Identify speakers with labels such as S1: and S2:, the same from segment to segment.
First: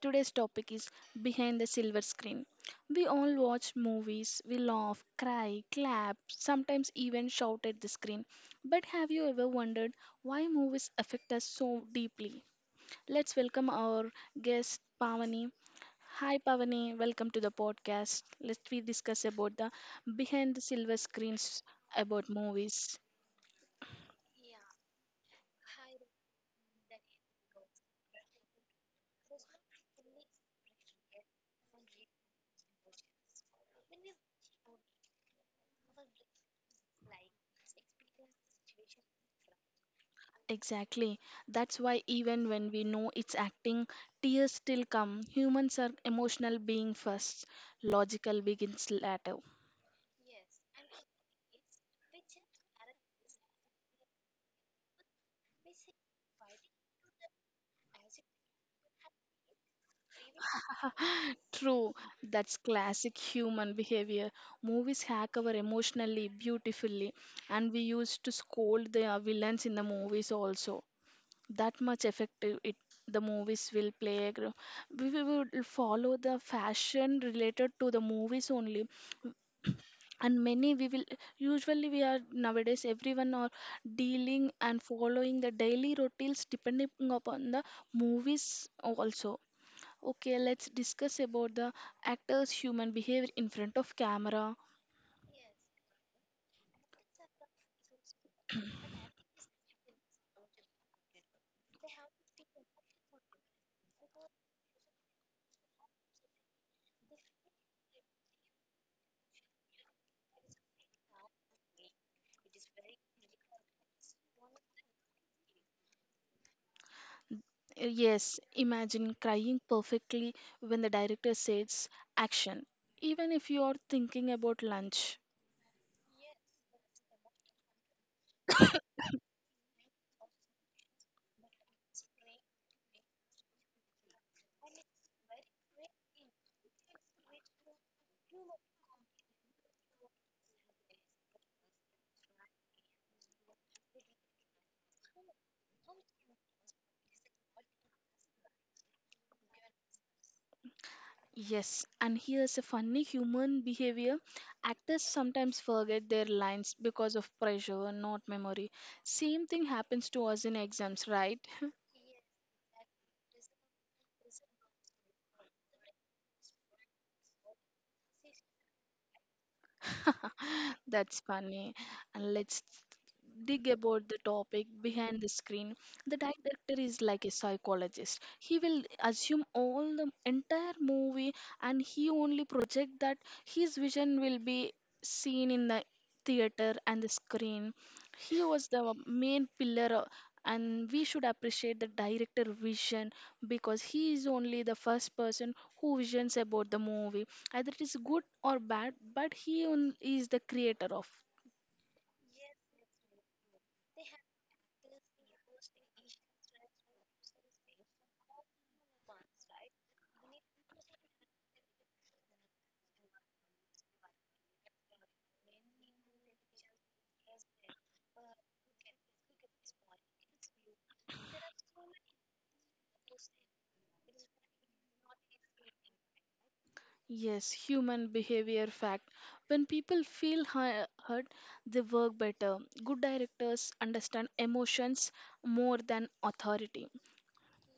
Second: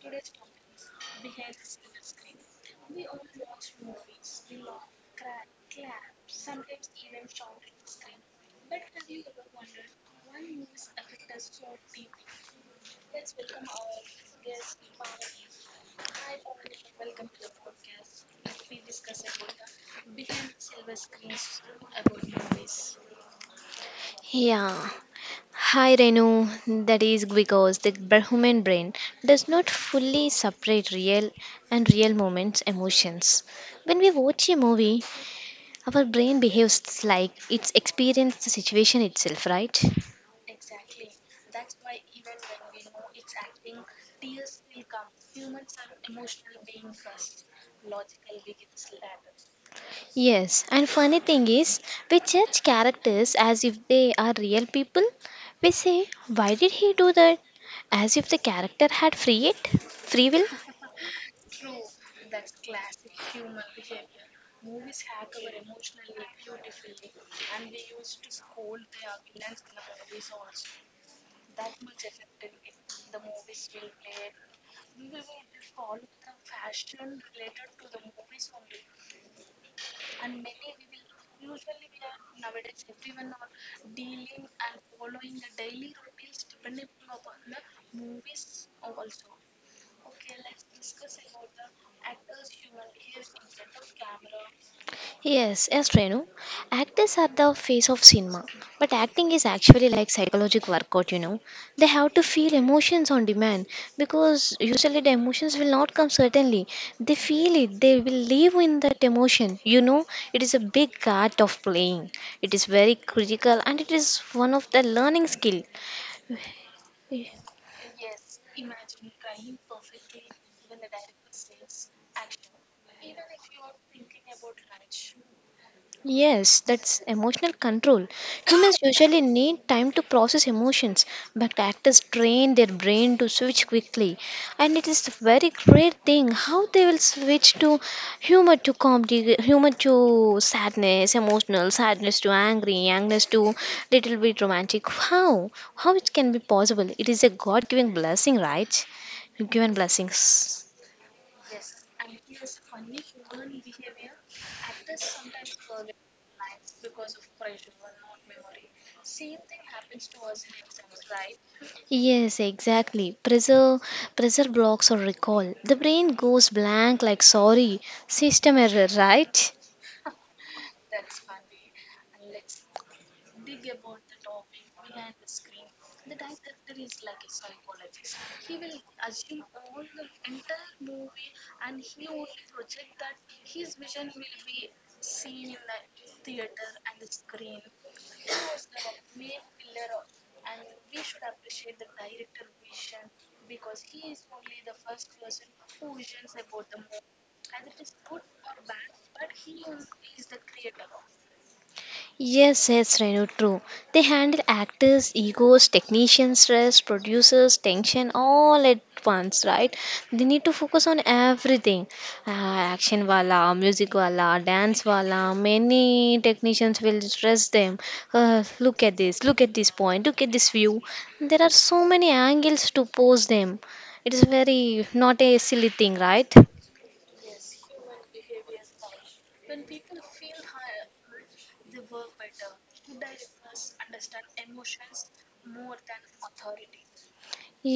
S1: Today's topic is behind the silver screen. We all watch movies, we laugh, cry, clap, sometimes even shout at the screen. But have you ever wondered why movies affect us so deeply? Let's welcome our guest Pavani. Hi Pavani, welcome to the podcast. Let's we discuss about the behind the silver screens about movies.
S2: Yeah. Hi Renu, that is because the human brain does not fully separate real and real moments emotions. When we watch a movie, our brain behaves like it's experienced the situation itself, right?
S1: Exactly. That's why even when we know it's acting, tears still come. Humans are emotional being first, logical begins later.
S2: Yes, and funny thing is, we judge characters as if they are real people. We say, why did he do that? As if the character had free will.
S1: True, that's classic human behavior. Movies hack our emotionally beautifully, and we used to scold the villains in the movies also. That much effective it the movies will play. We would follow the fashion related to the movies only. And many we will usually we are nowadays everyone are dealing and following the daily routines depending upon the movies also. Okay, let's discuss about the actors human behavior in front of camera.
S2: Yes, yes, Renu. Actors are the face of cinema, but acting is actually like psychological workout. They have to feel emotions on demand because usually the emotions will not come certainly. They feel it, they will live in that emotion. It is a big art of playing. It is very critical and it is one of the learning skill.
S1: Yes, imagine crying perfectly when the director says action, even if you are thinking about lunch.
S2: Yes, that's emotional control. Humans usually need time to process emotions, but actors train their brain to switch quickly. And it is a very great thing how they will switch to humor to comedy, humor to sadness, emotional, sadness to angry, angerness to little bit romantic. How? How it can be possible? It is a God given blessing, right? Given blessings.
S1: Yes, and here's a funny human behavior. Actors sometimes forget their lines because of pressure, not memory. Same thing happens to us in exams, right?
S2: Yes, exactly. Pressure blocks or recall. The brain goes blank like sorry, system error, right?
S1: That's funny. And let's dig about the topic behind the screen. The director is like a psychologist. He will assume all the entire movie, and he only project that his vision will be seen in the theater and the screen. He was the main pillar and we should appreciate the director vision, because he is only the first person who visions about the movie either it is good or bad, but he is the creator of.
S2: Yes, yes, Renu, true. They handle actors, egos, technicians, stress, producers, tension, all at once, right? They need to focus on everything. Action wala, music wala, dance wala. Many technicians will stress them. Look at this, look at this point, look at this view. There are so many angles to pose them. It is very not a silly thing, right?
S1: Yes, human behavior fact, when people feel hurt they work better. Good directors understand emotions more than authority.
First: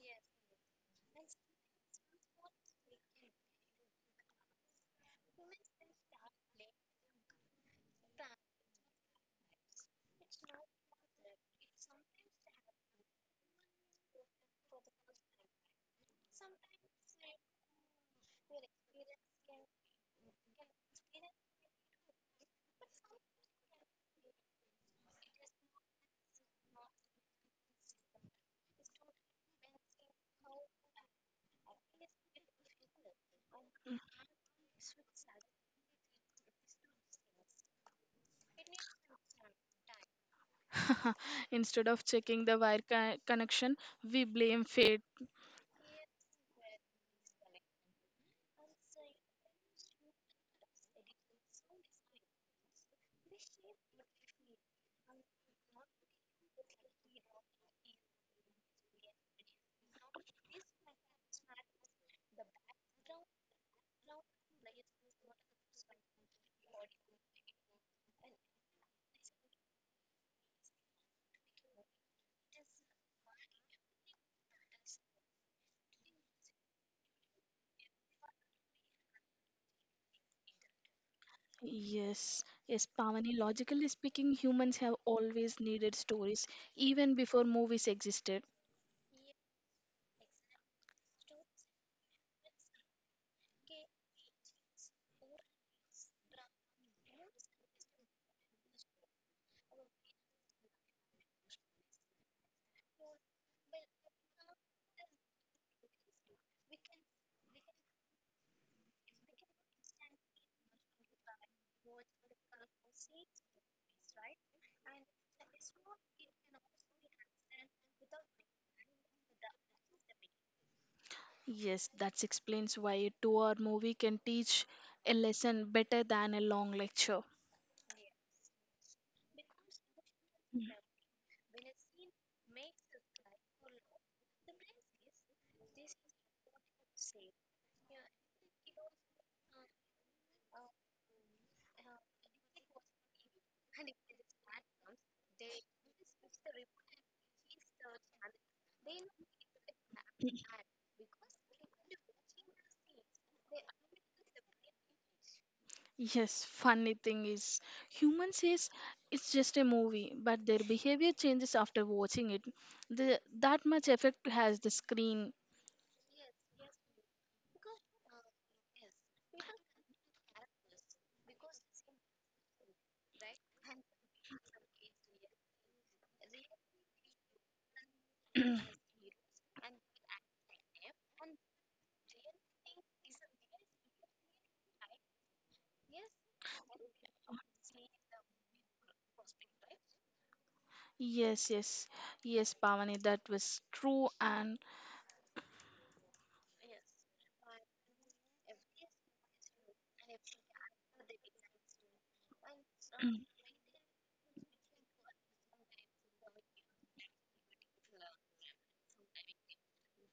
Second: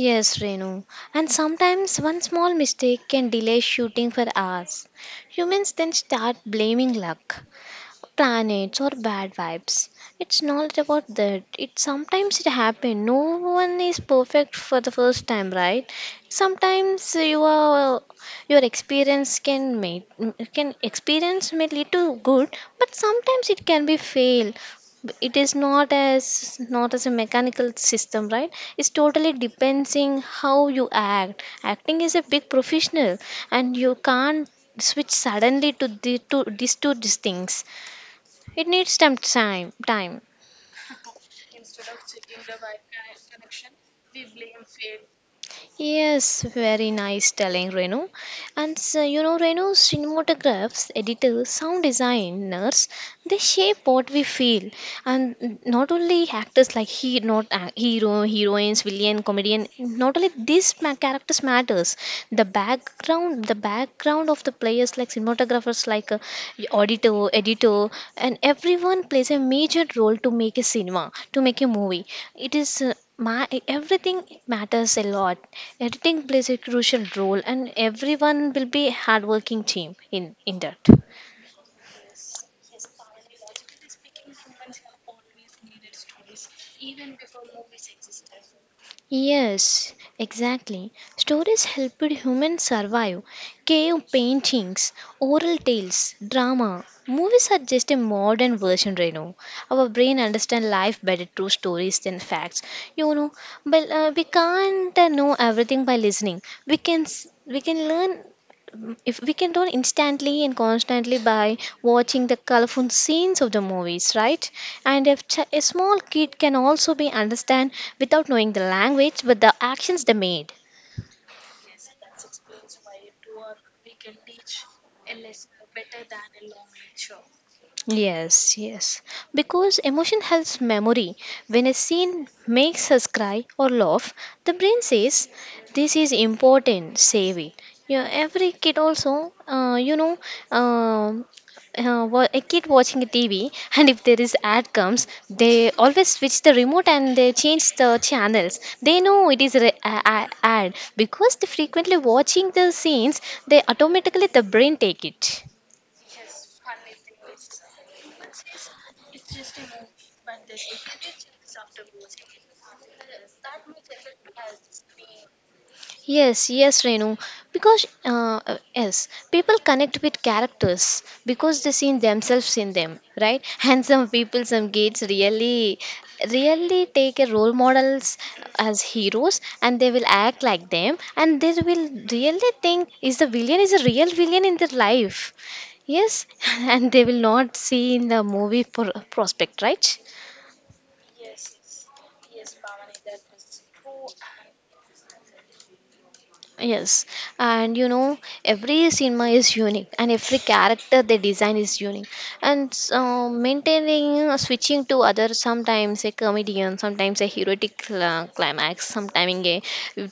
S2: Yes, Renu. And sometimes one small mistake can delay shooting for hours. Humans then start blaming luck, planets or bad vibes. It's not about that. It Sometimes it happens. No one is perfect for the first time, right? Sometimes your your experience can make, can experience may lead to good, but sometimes it can be fail. It is not as a mechanical system, right? It's totally depending how you act. Acting is a big professional, and you can't switch suddenly to these two these things, it needs some time. Time.
S1: Instead of checking the wire connection, we blame fate.
S2: Yes, very nice telling, Renu. And so, Renu, cinematographs, editors, sound designers, they shape what we feel. And not only actors like he, not a- hero, heroines, villain, comedian. Not only these characters matters. The background of the players like cinematographers, like auditor, editor, and everyone plays a major role to make a cinema, to make a movie. It is. My everything matters a lot. Editing plays a crucial role, and everyone will be hardworking team in that.
S1: Yes, yes, Pavani. Logically speaking, humans have always needed stories, even before movies existed.
S2: Yes, exactly. Stories helped humans survive: cave paintings, oral tales, drama. Movies are just a modern version right now. Our brain understand life better through stories than facts you know but we can't know everything by listening. We can learn, if we can learn instantly and constantly by watching the colorful scenes of the movies, right? And if a small kid can also be understand without knowing the language, but the actions they made.
S1: Yes, that explains why a 2-hour movie can teach a lesson better than a long lecture.
S2: Yes, yes. Because emotion helps
S1: Mm.
S2: memory. When a scene makes us cry or laugh, the brain says, this is important, save it. Yeah, every kid also, um, a kid watching a TV, and if there is ad comes, they always switch the remote and they change the channels. They know it is ad because they frequently watching the scenes. They automatically the brain take it.
S1: Yes, funny thing is, humans says it's just a movie, but their behavior changes after watching it. That much effect has the screen.
S2: Yes, yes, Renu. Because yes, people connect with characters because they see themselves in them, right? And some people, some kids really, really take a role models as heroes, and they will act like them, and they will really think is the villain is a real villain in their life. Yes, and they will not see in the movie prospect, right?
S1: Yes, yes, yes, Pavani, that was true.
S2: Yes, and every cinema is unique, and every character they design is unique. And so maintaining, switching to other, sometimes a comedian, sometimes a heroic climax, sometimes a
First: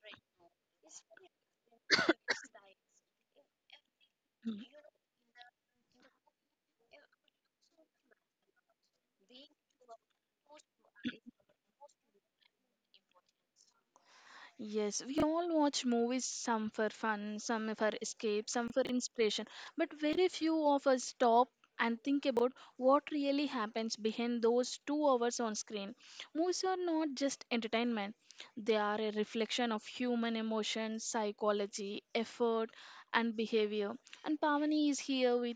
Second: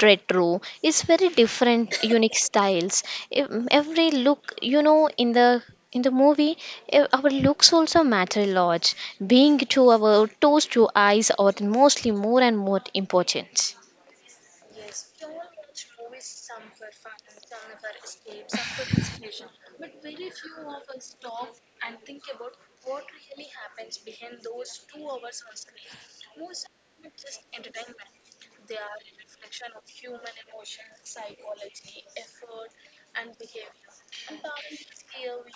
S2: retro. It's very different, unique styles. Every look,
S1: Y-
S2: in the movie, our looks also matter a lot. Being to our toes to eyes are mostly more and more important.
S1: Yes, we all watch movies, some for fun, some for escape, some for inspiration, but very few of us stop and think about what really happens behind those 2 hours on screen. Movies are not just entertainment, they are a reflection of human emotion, psychology, effort, and behavior. And Pavani is here with,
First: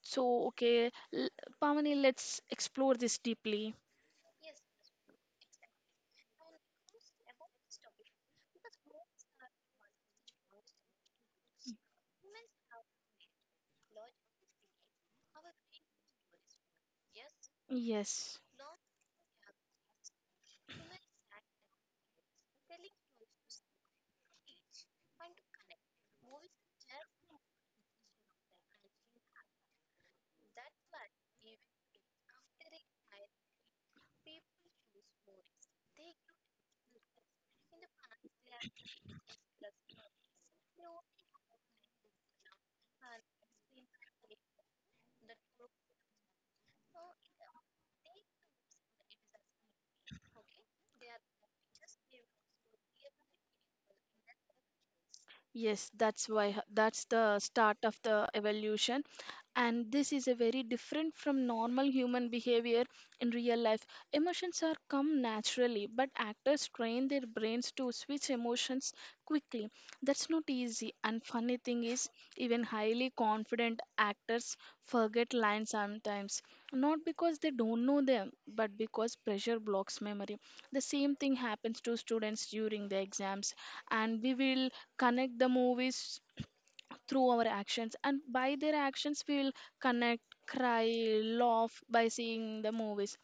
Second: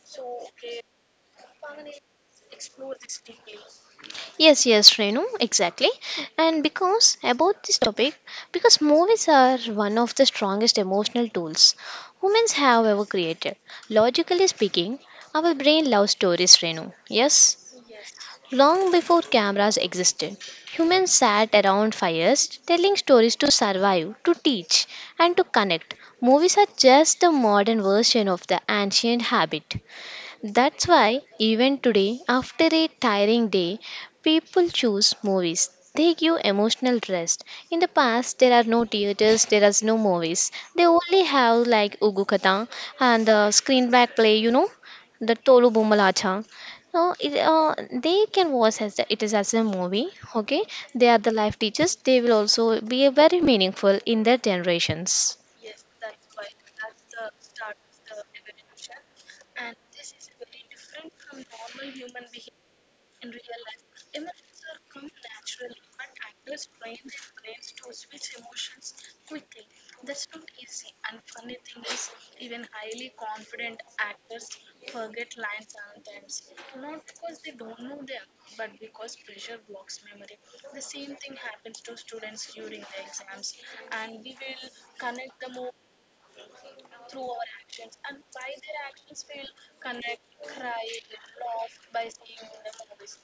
S1: so okay, Pavani, let's explore this deeply.
S2: Yes, yes, Renu, exactly. And because about this topic, because movies are one of the strongest emotional tools humans have ever created. Logically speaking, our brain loves stories, Renu. Yes.
S1: Yes.
S2: Long before cameras existed, humans sat around fires telling stories to survive, to teach, and to connect. Movies are just the modern version of the ancient habit. That's why, even today, after a tiring day, people choose movies. They give emotional rest. In the past, there are no theaters, there are no movies. They only have like Ugu Katha and the screen back play, the Tolu Boomalacha. No, they can watch as the, it is as a movie. Okay, they are the life teachers. They will also be very meaningful in their generations.
S1: Yes, that's why that's the start of the evolution. And this is a very different from normal human behavior in real life. Emotions are come naturally, but actors train their brains to switch emotions quickly. That's not easy. And funny thing is, even highly confident actors forget lines sometimes, not because they don't know them, but because pressure blocks memory. The same thing happens to students during the exams, and we will connect the movies through our actions, and by their actions we will connect, cry, laugh by seeing the movies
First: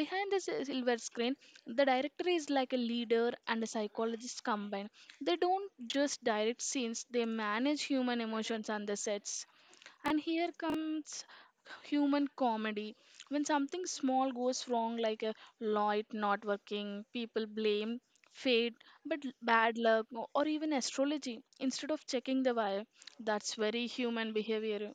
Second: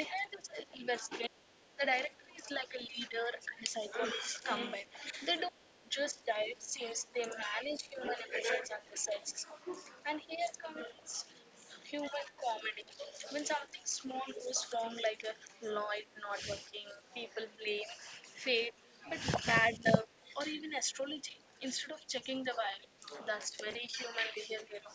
S1: behind the silver screen. The director is like a leader and a psychologist combined. They don't just direct scenes, they manage human emotions on the sets. And here comes human comedy. When something small goes wrong, like a light not working, people blame fate, but bad luck or even astrology, instead of checking the wire. That's very human behavior.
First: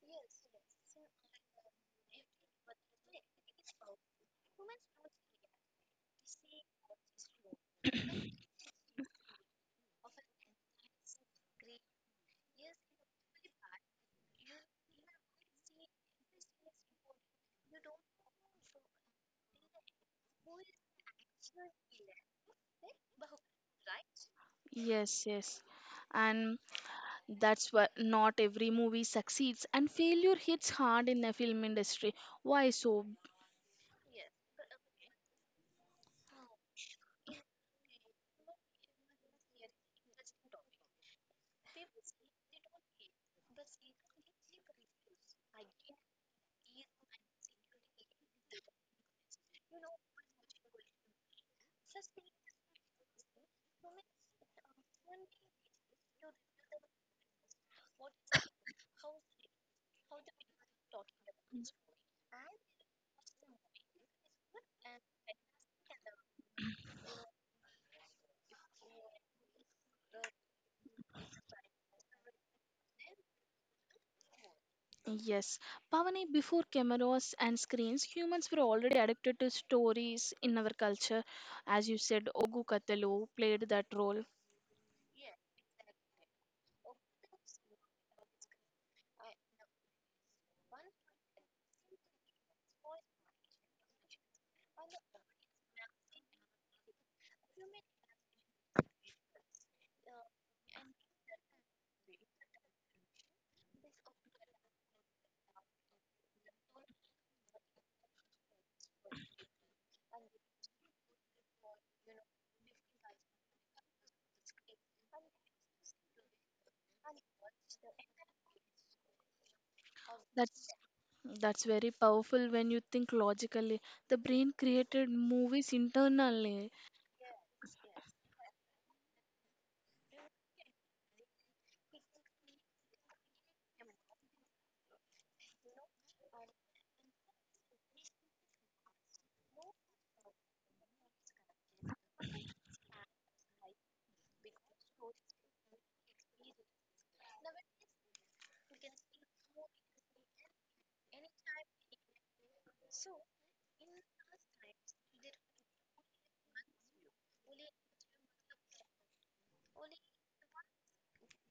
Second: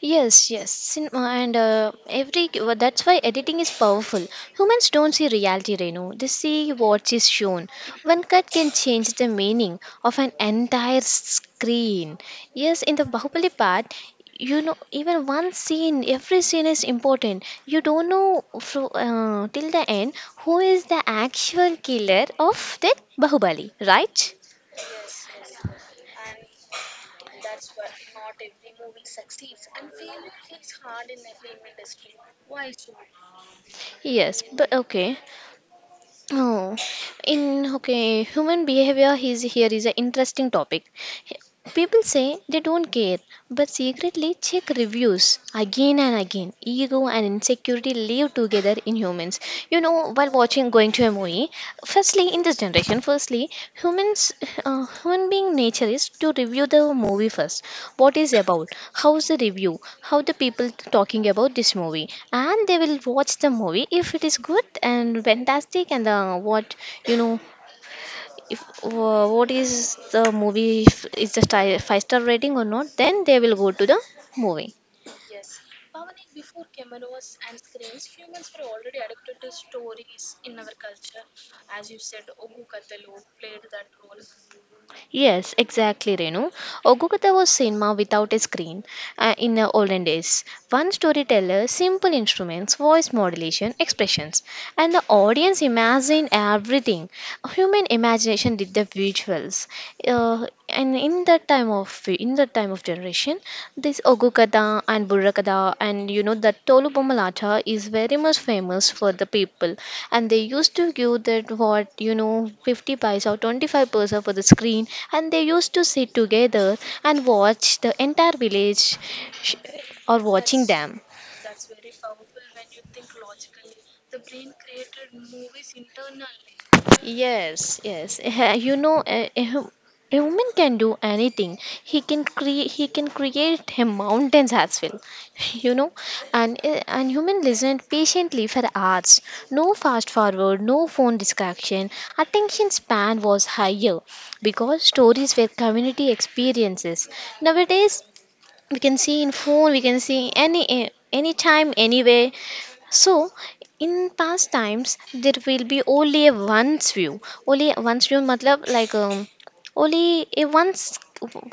S2: Yes, yes, and every well, that's why editing is powerful. Humans don't see reality, Renu. They see what is shown. One cut can change the meaning of an entire screen. Yes, in the Bahubali part, even one scene, every scene is important. You don't know till the end who is the actual killer of that Bahubali, right?
S1: Yes, yes. And that's why not every movie succeeds, and failure hits hard in the film industry. Why so?
S2: Yes, but okay. Oh, in okay, human behavior is an interesting topic. People say they don't care, but secretly check reviews again and again. Ego and insecurity live together in humans. While watching going to a movie, firstly in this generation, firstly humans, human being nature is to review the movie first. What is about? How's the review? How the people talking about this movie? And they will watch the movie if it is good and fantastic, and what you know if what is the movie, if is the star, five-star rating or not, then they will go to the movie.
S1: Yes, Pavani, before cameras and screens, humans were already addicted to stories in our culture. As you said, Ogu Katelu played that role.
S2: Yes, exactly, Renu. Ogukata was cinema without a screen. In the olden days, one storyteller, simple instruments, voice modulation, expressions, and the audience imagined everything. Human imagination did the visuals. Uh, and in that time of in in that time of generation, this Ogukada and Burakada, and that Tolu Bomalata is very much famous for the people. And they used to give that, what you know 50 paisa or 25 paisa for the screen, and they used to sit together and watch the entire village, sh- or watching
S1: That's
S2: them.
S1: that's very powerful when you think logically. The brain created movies internally.
S2: Yes, yes. You know, a, a hum- a woman can do anything. He can create. He can create him mountains as well. You know, and human listened patiently for hours. No fast forward. No phone distraction. Attention span was higher because stories were community experiences. Nowadays, we can see in phone. We can see anytime, anywhere. So, in past times, there will be only a once view. Only a once view, matlab, like only a once,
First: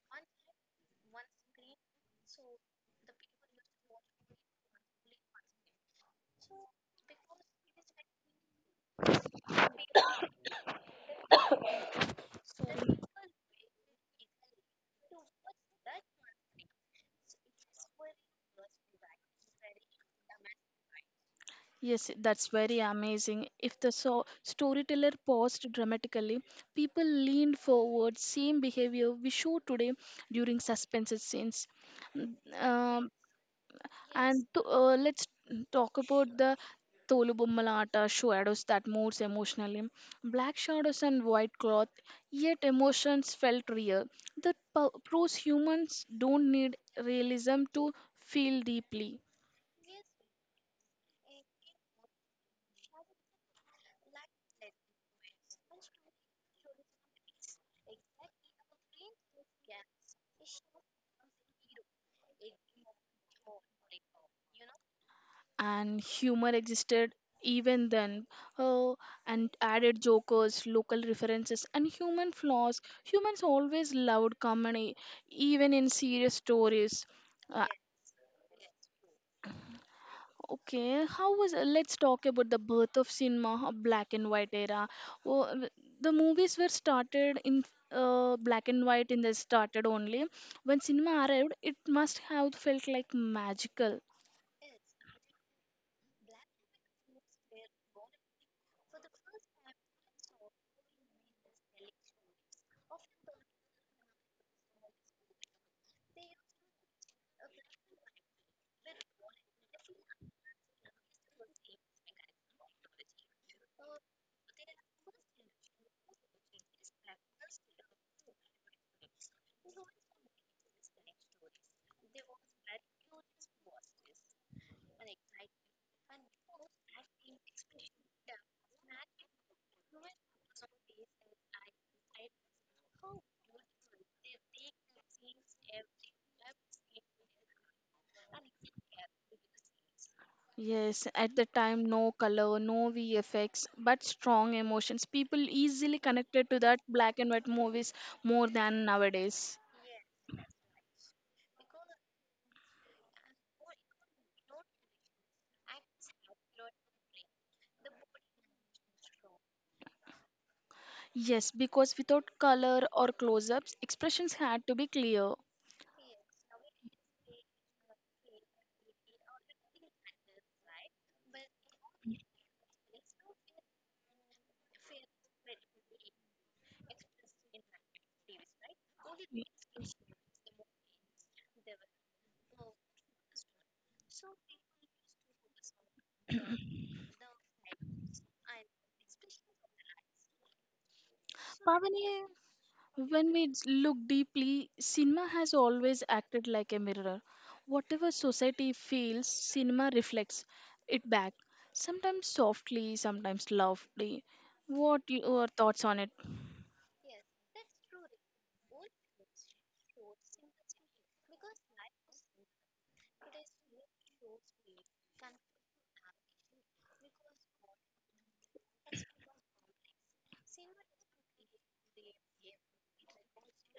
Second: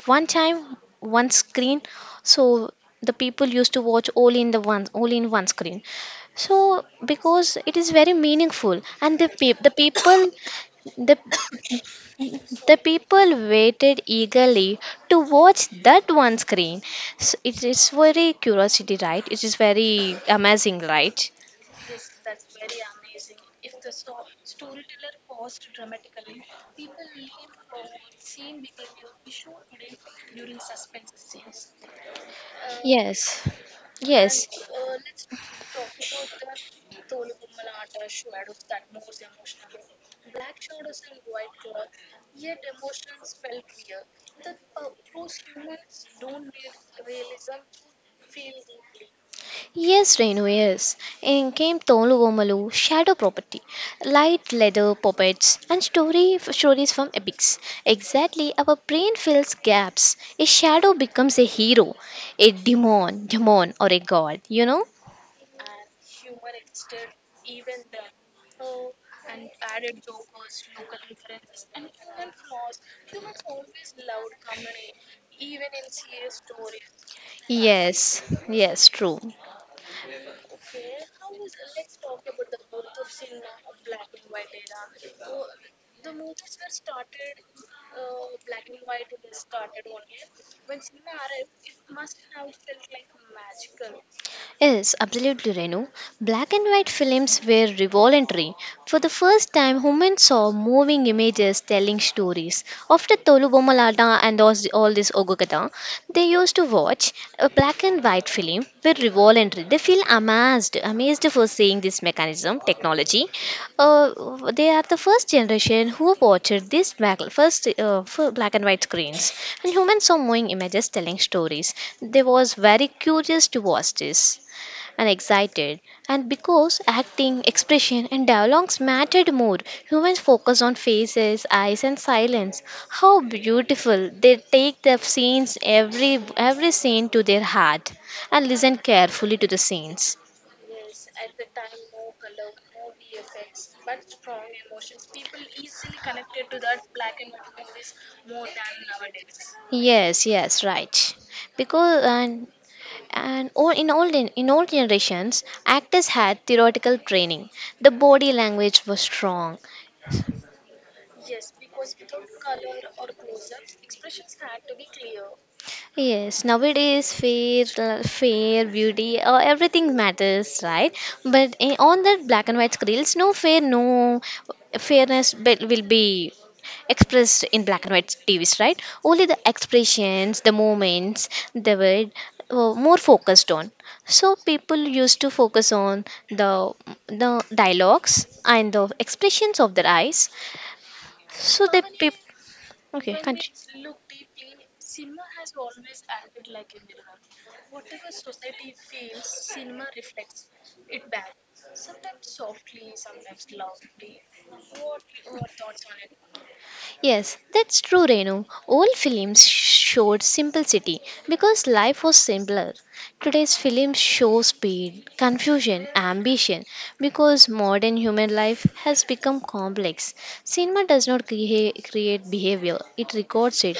S2: one time, one screen. So the people used to watch only in the one, only in one screen. So because it is very meaningful, and the pe- the the people waited eagerly to watch that one screen. So it is very curiosity, right? It is very amazing, right?
S1: Yes, that's very amazing. If the storyteller paused dramatically, people leaned forward, same behavior we show today during suspense scenes. Mm, Um,
S2: Yes.
S1: and
S2: Yes.
S1: let's talk about the Tolubummalata shadows that moves emotionally. Black shadows and white cloth, yet emotions felt real. That proves humans don't need realism to feel deeply.
S2: Yes, Renu, yes. In Game Tolu Gomalu, shadow property, light leather puppets, and story stories from epics. Exactly, our brain fills gaps. A shadow becomes a hero, a demon, or a god. You know?
S1: And humor existed even then. Oh, and added jokers, local references, and human flaws. Humans always loved comedy even in serious stories. Uh,
S2: Yes, yes, true.
S1: Okay, how was let's talk about the birth of cinema, black and white era. Oh, the movies were started in black and white in the started only. When cinema arrived, it must have felt like magical.
S2: Yes, absolutely, Renu. Black and white films were revolutionary. For the first time, women saw moving images telling stories. After Tolu Bomalata and all this Ogokata, they used to watch. A black and white film were revolutionary. They feel amazed, amazed for seeing this mechanism, technology. They are the first generation who watched this black, first for black and white screens. And humans saw moving images telling stories. They was very curious to watch this and excited. And because acting, expression, and dialogues mattered more, humans focused on faces, eyes, and silence. How beautiful! They take the scenes, every scene to their heart, and listen carefully to the scenes.
S1: Yes, at the time, no color, no VFX, but strong emotions. People easily connected to that black and white movies more than nowadays.
S2: Yes, yes, right. Because and all, in in old generations, actors had theoretical training. The body language was strong.
S1: Yes, because without color or close ups, expressions had to be clear.
S2: Yes, nowadays fair, fair beauty, everything matters, right? But on
S1: Y-
S2: that black and white screens, no fair, no will be expressed in black and white TVs, right? Only the expressions, the moments, they were more focused on. So people used to focus on the dialogues and the expressions of their eyes. So the people.
S1: Pavani,
S2: Okay,
S1: when we
S2: country. Continue.
S1: look deeply, cinema has always acted like a mirror. Whatever society feels, cinema reflects it back, sometimes softly, sometimes loudly. What your thoughts on it?
S2: Yes, that's true, Renu. Old films showed simplicity because life was simpler. Today's films show speed, confusion, ambition because modern human life has become complex. Cinema does not create behavior, it records it.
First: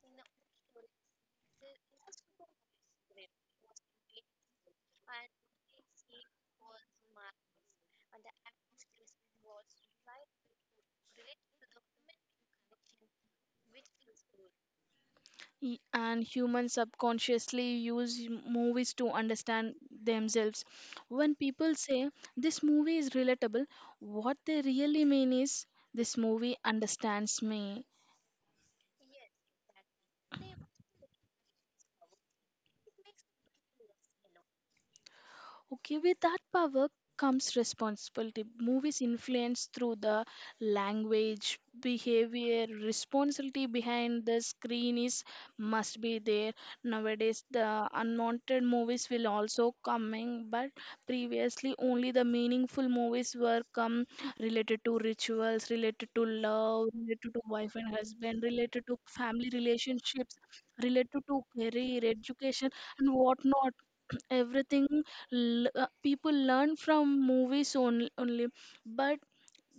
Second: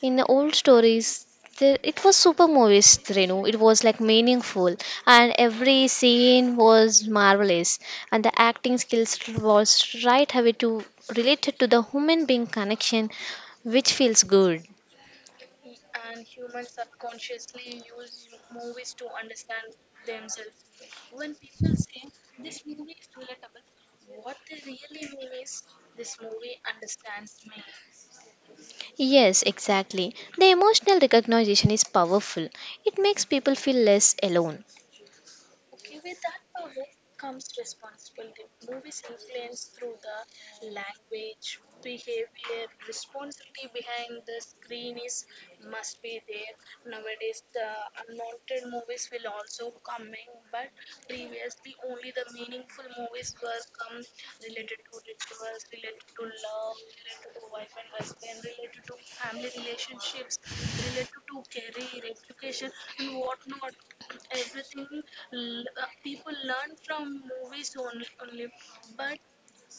S2: In the old stories there, it was super movies, Renu. It was like meaningful, and every scene was marvelous, and the acting skills was right away to related to the human being connection which feels good.
S1: And humans subconsciously use movies to understand themselves. When people say this movie is relatable, what they really mean is this movie understands me.
S2: Yes, exactly, the emotional recognition is powerful, it makes people feel less alone.
S1: Okay, with that power comes responsibility. Movies influence through the language, behavior, responsibility behind the screen is must be there. Nowadays, the unwanted movies will also coming, but previously only the meaningful movies were come, related to rituals, related to love, related to wife and husband, related to family relationships, related to career, education, and whatnot. Everything, people learn from movies only, but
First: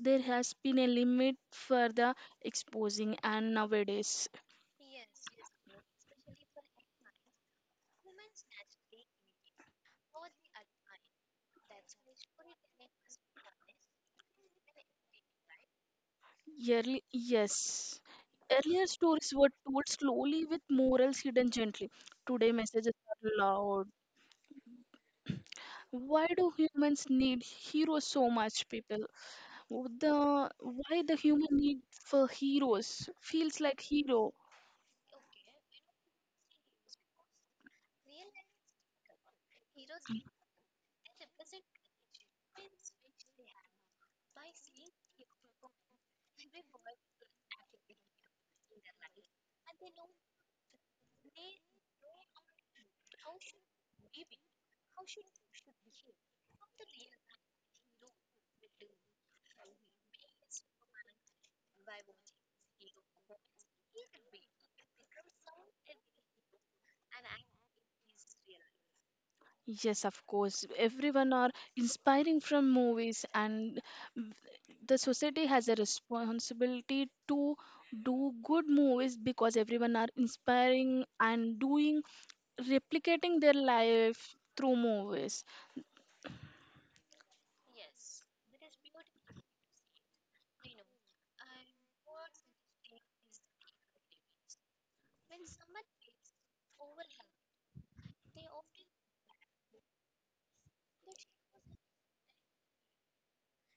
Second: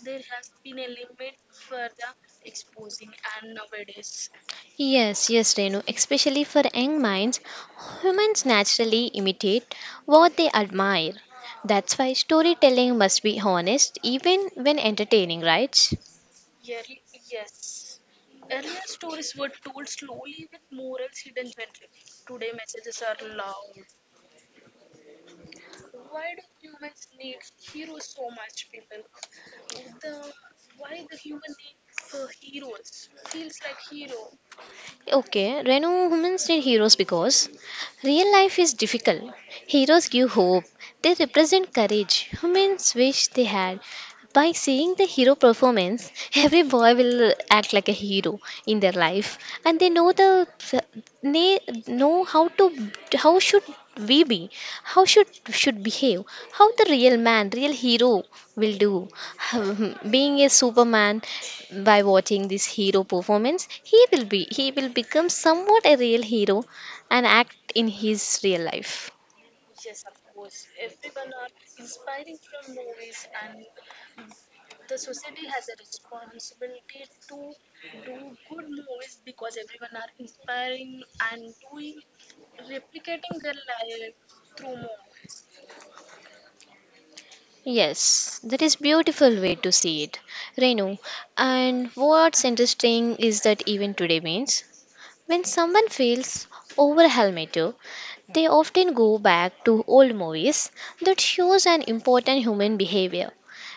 S1: there has been a limit for the exposing and nowadays.
S2: Yes, yes, Renu. Especially for young minds, humans naturally imitate what they admire. That's why storytelling must be honest even when entertaining, right?
S1: Yearly, yes, earlier stories were told slowly with morals hidden gently. Today messages are loud. Why do humans need heroes so much people, the why the human need for heroes feels like hero.
S2: Okay, Renu, humans need heroes because real life is difficult. Heroes give hope, they represent courage humans wish they had. By seeing the hero performance, every boy will act like a hero in their life, and they know the, they know how to, how should we be, how should behave, how the real man, real hero will do. Being a Superman by watching this hero performance, he will become somewhat a real hero and act in his real life.
S1: Yes, of course. Everyone are inspiring from movies, and w- the society has a responsibility to do good movies, because everyone are inspiring and doing replicating their life through movies.
S2: Yes, that is beautiful way to see it, Renu. And what's interesting is that even today means when someone feels overwhelmed, they often go back to old movies that shows an important human behavior.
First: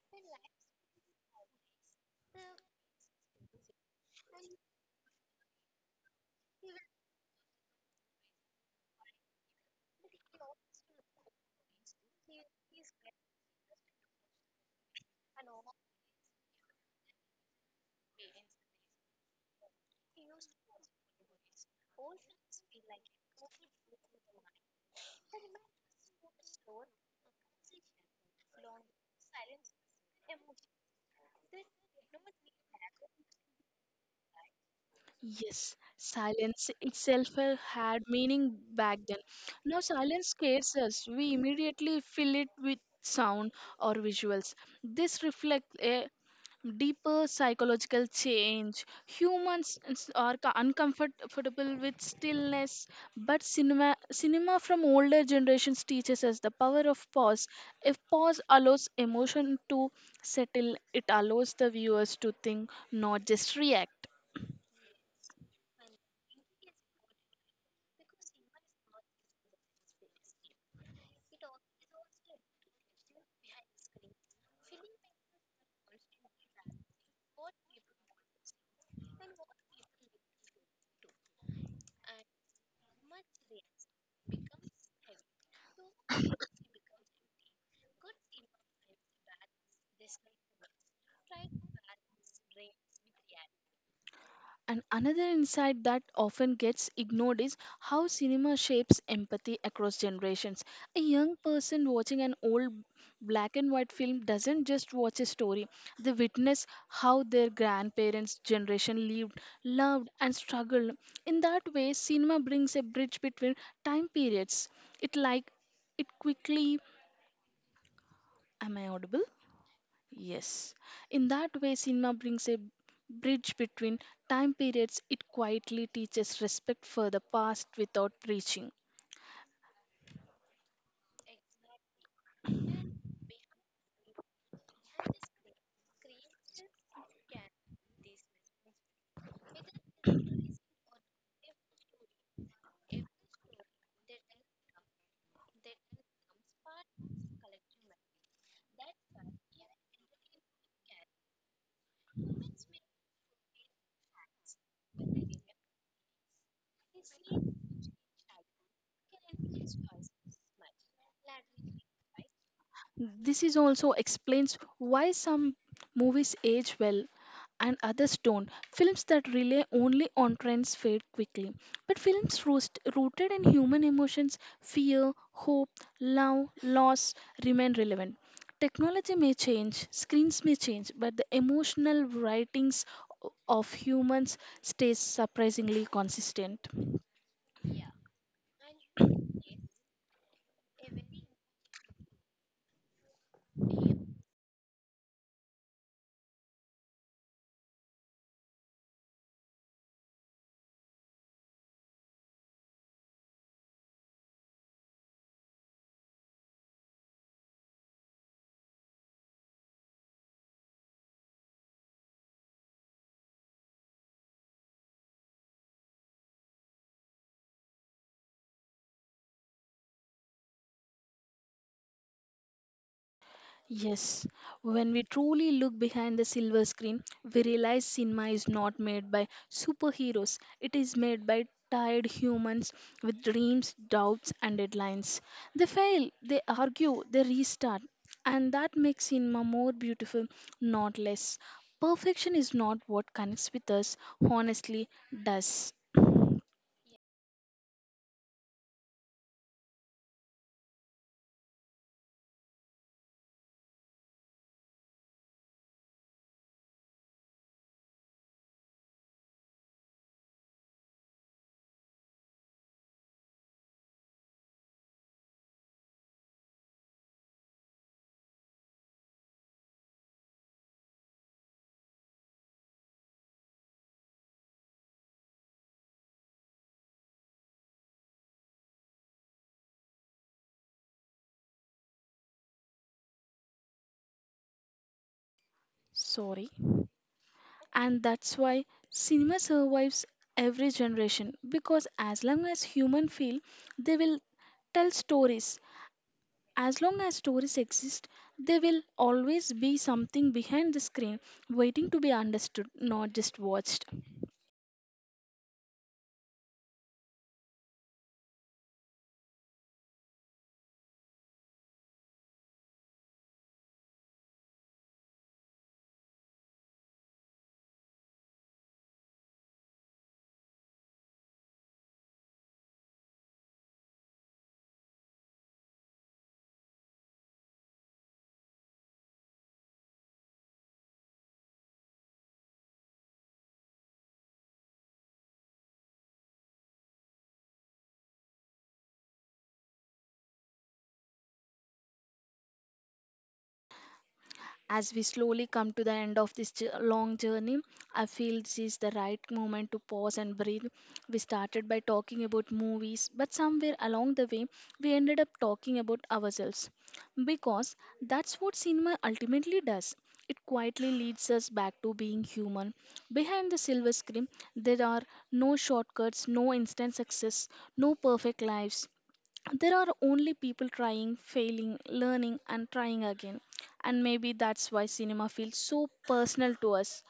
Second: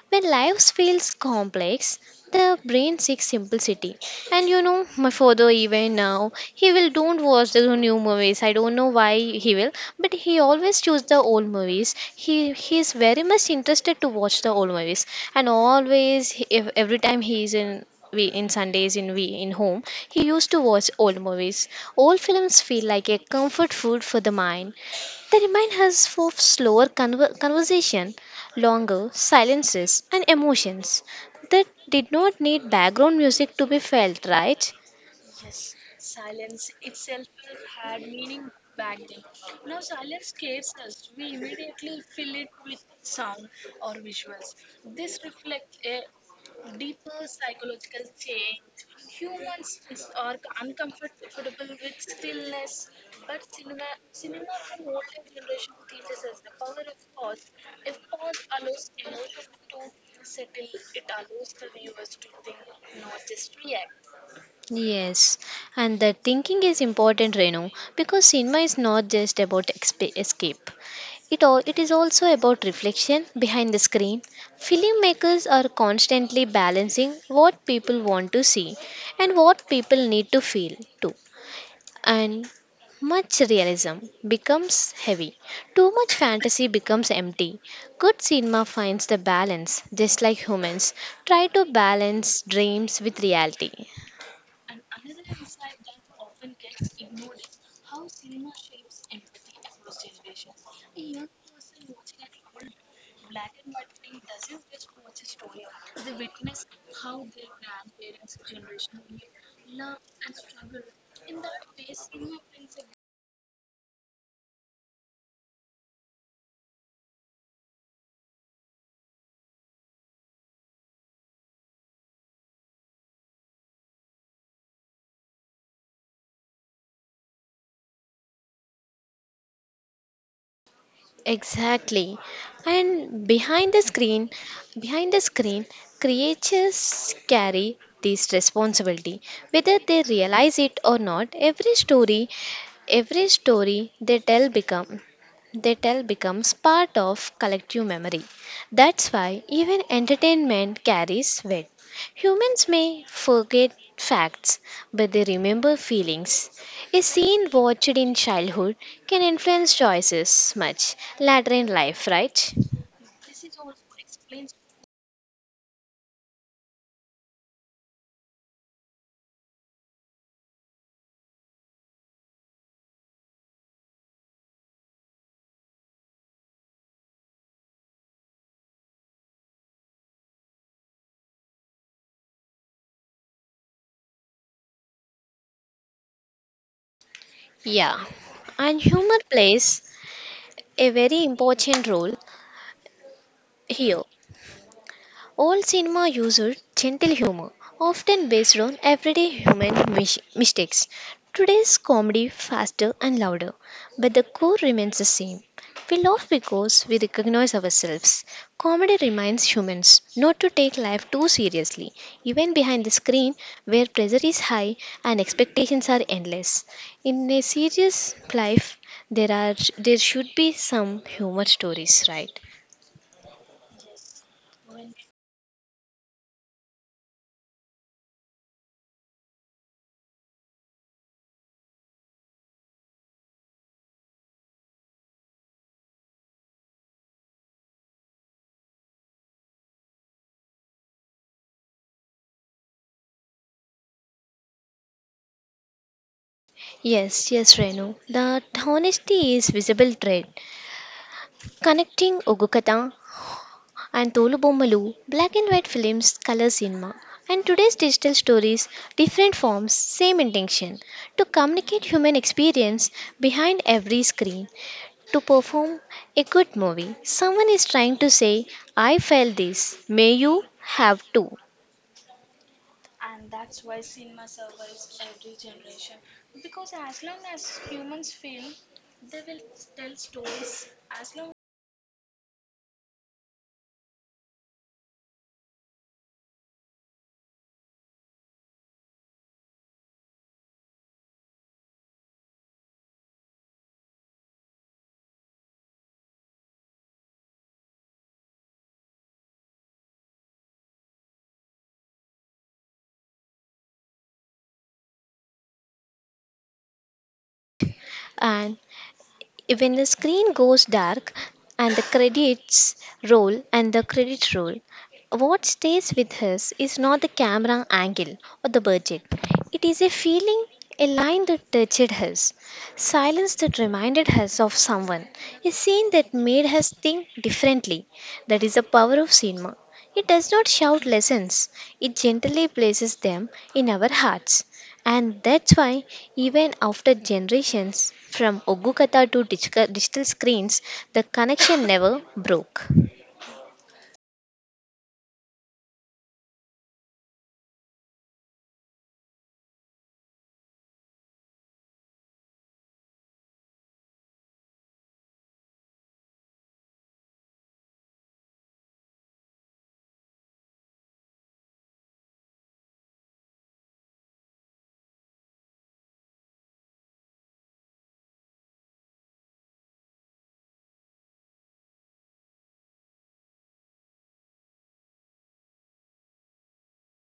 S2: When life feels complex, the brain seeks simplicity. And you know, my father even now, he will don't watch the new movies. I don't know why he will, but he always choose the old movies. He is very much interested to watch the old movies, and always he- if every time he is in, we in Sundays in we in home, he used to watch old movies. Old films feel like a comfort food for the mind. They remind us of slower conversation, longer silences, and emotions that did not need background music to be felt, right?
S1: Yes, silence itself had meaning back then. Now silence scares us. We immediately fill it with sound or visuals. This reflects a deeper psychological change. Humans are uncomfortable with stillness, but cinema from older generations teaches us the power of pause. If pause allows emotion to settle, it allows the viewers to think, not just react.
S2: Yes, and the thinking is important, Renu, because cinema is not just about escape. It is also about reflection behind the screen. Filmmakers are constantly balancing what people want to see and what people need to feel too. And much realism becomes heavy. Too much fantasy becomes empty. Good cinema finds the balance, just like humans try to balance dreams with reality.
S1: And another insight that often gets ignored is how cinema shapes empathy across generations. A young person watching an old black and white film doesn't just watch a story, they witness how their grandparents' generation lived, loved, and struggled. In that way, cinema brings a bridge between time periods. It like it quickly. Am I audible? Yes. In that way, cinema brings a bridge between time periods. It quietly teaches respect for the past without preaching.
S2: Exactly. And behind the screen, creatures carry this responsibility. Whether they realize it or not, every story they tell becomes part of collective memory. That's why even entertainment carries weight. Humans may forget facts, but they remember feelings. A scene watched in childhood can influence choices much later in life, right?
S1: This is also explains why some movies age well and others don't. Films that rely only on trends fade quickly. But films rooted in human emotions, fear, hope, love, loss, remain relevant. Technology may change, screens may change, but the emotional writings of humans stays surprisingly consistent.
S2: Yeah. And humor plays a very important role here. Old cinema used gentle humor, often based on everyday human mistakes. Today's comedy faster and louder, but the core remains the same. We laugh because we recognize ourselves. Comedy reminds humans not to take life too seriously, even behind the screen where pressure is high and expectations are endless. In a serious life, there should be some humor stories, right?
S1: Yes, when we truly look behind the silver screen, we realize cinema is not made by superheroes. It is made by tired humans with dreams, doubts, and deadlines. They fail, they argue, they restart. And that makes cinema more beautiful, not less. Perfection is not what connects with us, honestly, does.
S2: Yes, yes, Renu. That honesty is visible thread connecting Ogukata and Tolubomalu, black and white films, color cinema, and today's digital stories, different forms, same intention to communicate human experience behind every screen. To perform a good movie, someone is trying to say, I felt this, may you have too.
S1: Sorry. And that's why cinema survives every generation, because as long as humans feel, they will tell stories. As long as stories exist, there will always be something behind the screen waiting to be understood, not just watched.
S2: And when the screen goes dark and the credits roll, what stays with us is not the camera angle or the budget, it is a feeling, a line that touched us, silence that reminded us of someone, a scene that made us think differently. That is the power of cinema. It does not shout lessons, it gently places them in our hearts. And that's why, even after generations from Ogukata to digital screens, the connection never broke.
S1: As we slowly come to the end of this long journey, I feel this is the right moment to pause and breathe. We started by talking about movies, but somewhere along the way, we ended up talking about ourselves. Because that's what cinema ultimately does. It quietly leads us back to being human. Behind the silver screen, there are no shortcuts, no instant success, no perfect lives, there are only people trying, failing, learning, and trying again. And maybe that's why cinema feels so personal to us.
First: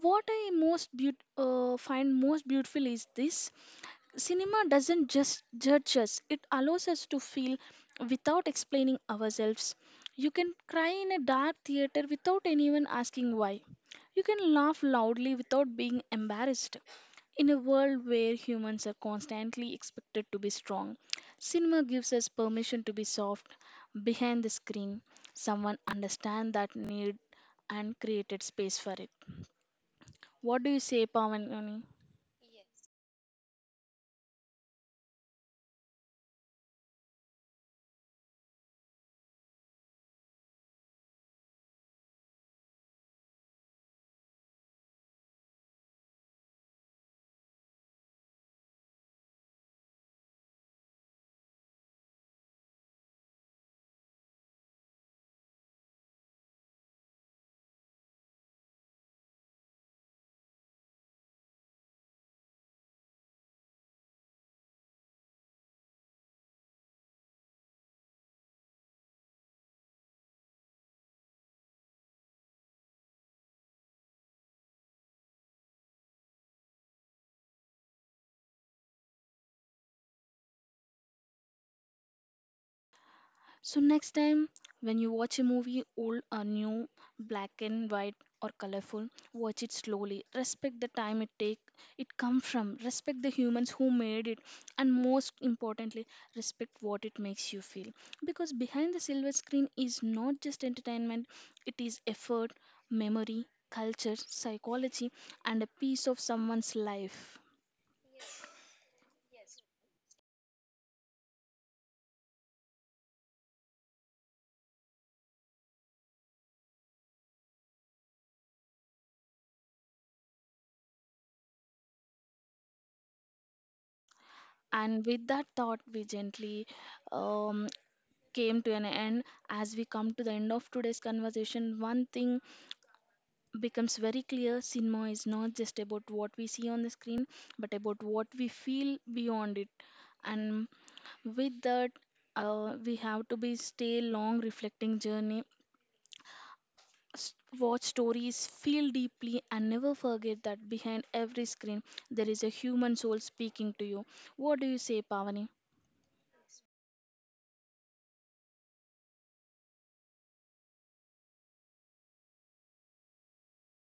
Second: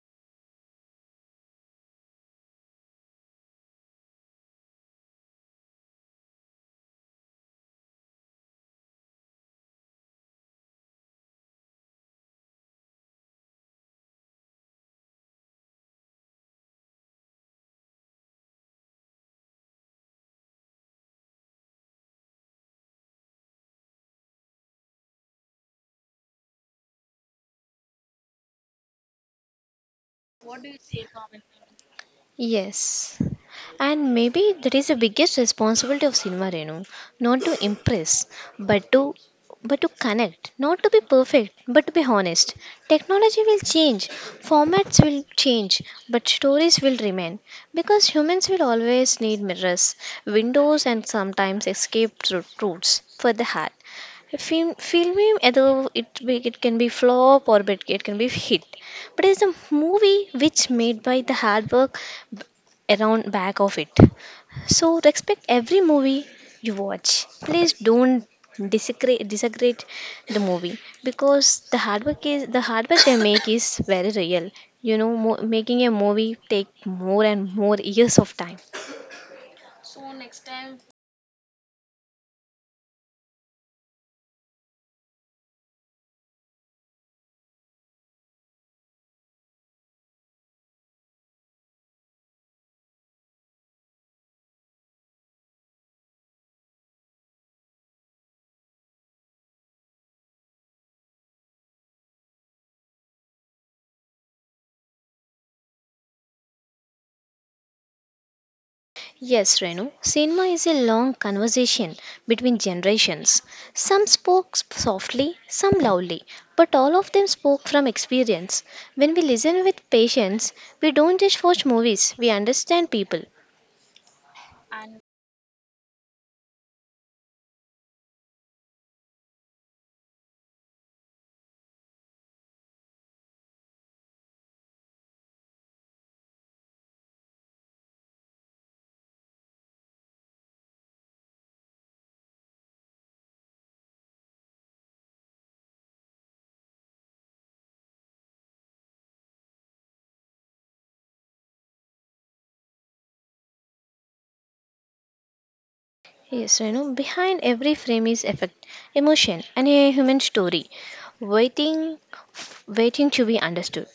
S1: What I find most beautiful is this: cinema doesn't just judge us, it allows us to feel without explaining ourselves. You can cry in a dark theater without anyone asking why. You can laugh loudly without being embarrassed. In a world where humans are constantly expected to be strong, cinema gives us permission to be soft behind the screen. Someone understand that need and created space for it. What do you say, Pavan?
S2: Yes. And maybe that is the biggest responsibility of cinema, Renu. Not to impress, but to but to connect. Not to be perfect, but to be honest. Technology will change, formats will change, but stories will remain. Because humans will always need mirrors, windows, and sometimes escape routes for the heart. Film although it be, it can be flop or but it can be hit, but it's a movie which made by the hard work around back of it. So respect every movie you watch, please don't disagree the movie, because the hard work is the hard work they make is very real. You know, making a movie take more and more years of time.
S1: So, next time when you watch a movie, old or new, black and white or colorful, watch it slowly. Respect the time it take it come from. Respect the humans who made it, and most importantly, respect what it makes you feel. Because behind the silver screen is not just entertainment; it is effort, memory, culture, psychology, and a piece of someone's life.
S2: Yes, Renu, cinema is a long conversation between generations. Some spoke softly, some loudly, but all of them spoke from experience. When we listen with patience, we don't just watch movies, we understand people.
S1: And with that thought, we gently um, came to an end. As we come to the end of today's conversation, one thing becomes very clear: cinema is not just about what we see on the screen, but about what we feel beyond it. And with that, we have to be stay long reflecting journey, s- watch stories, feel deeply, and never forget that behind every screen there is a human soul speaking to you. What do you say, Pavani?
S2: Yes, Renu, behind every frame is effect, emotion, and a human story, waiting, waiting to be understood.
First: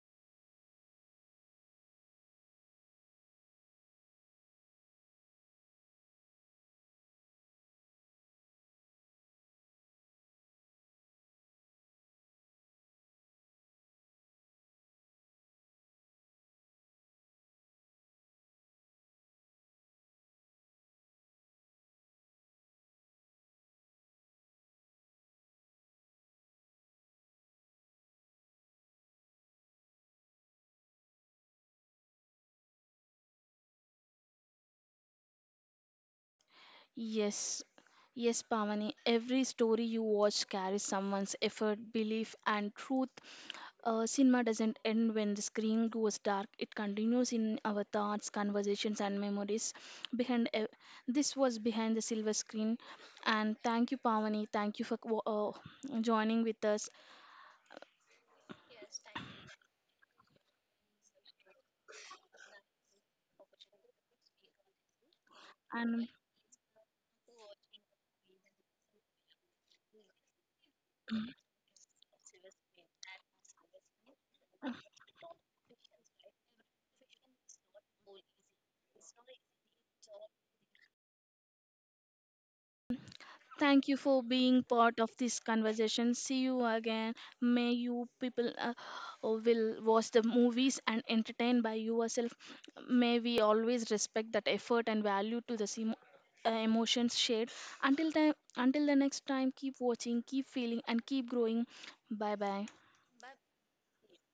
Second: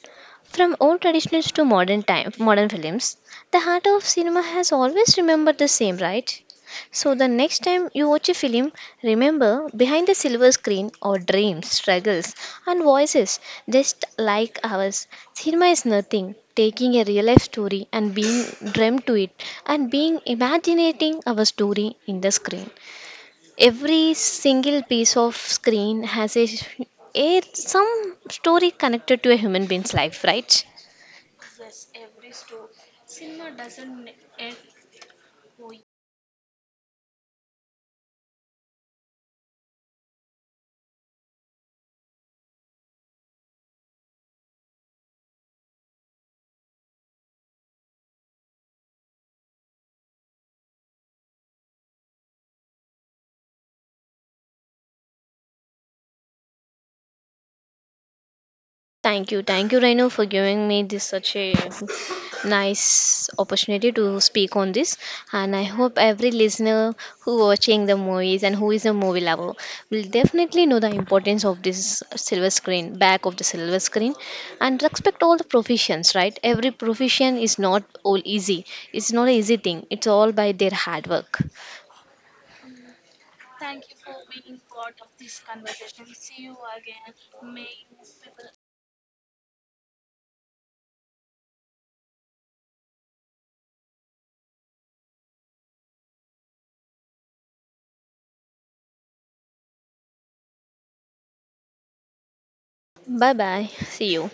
S2: From old traditions to modern films, the heart of cinema has always remembered the same, right? So the next time you watch a film, remember behind the silver screen are dreams, struggles, and voices just like ours. Cinema is nothing. Taking a real life story and being dreamt to it and being imagining our story in the screen. Every single piece of screen has a some story connected to a human being's life, right?
S1: Yes. Yes, Pavani, every story you watch carries someone's effort, belief, and truth. Cinema doesn't end when the screen goes dark, it continues in our thoughts, conversations, and memories. Behind ev- This was Behind the Silver Screen. And thank you, Pavani. Thank you for joining with us.
S2: Thank you. Thank you, Rhino, for giving me this such a nice opportunity to speak on this. And I hope
S1: And
S2: every listener who watching the movies and who is a movie lover will definitely know the importance of this silver screen, back of the silver screen. And respect all the professions, right? Every profession is not all easy. It's not an easy thing. It's all by their hard work.
S1: thank you for being part of this conversation. See you again. May you people will watch the movies and entertain by yourself. May we always respect that effort and value to the same emotions shared. Until time, until the next time, keep watching, keep feeling, and keep growing. Bye bye.
S2: Bye bye. See you.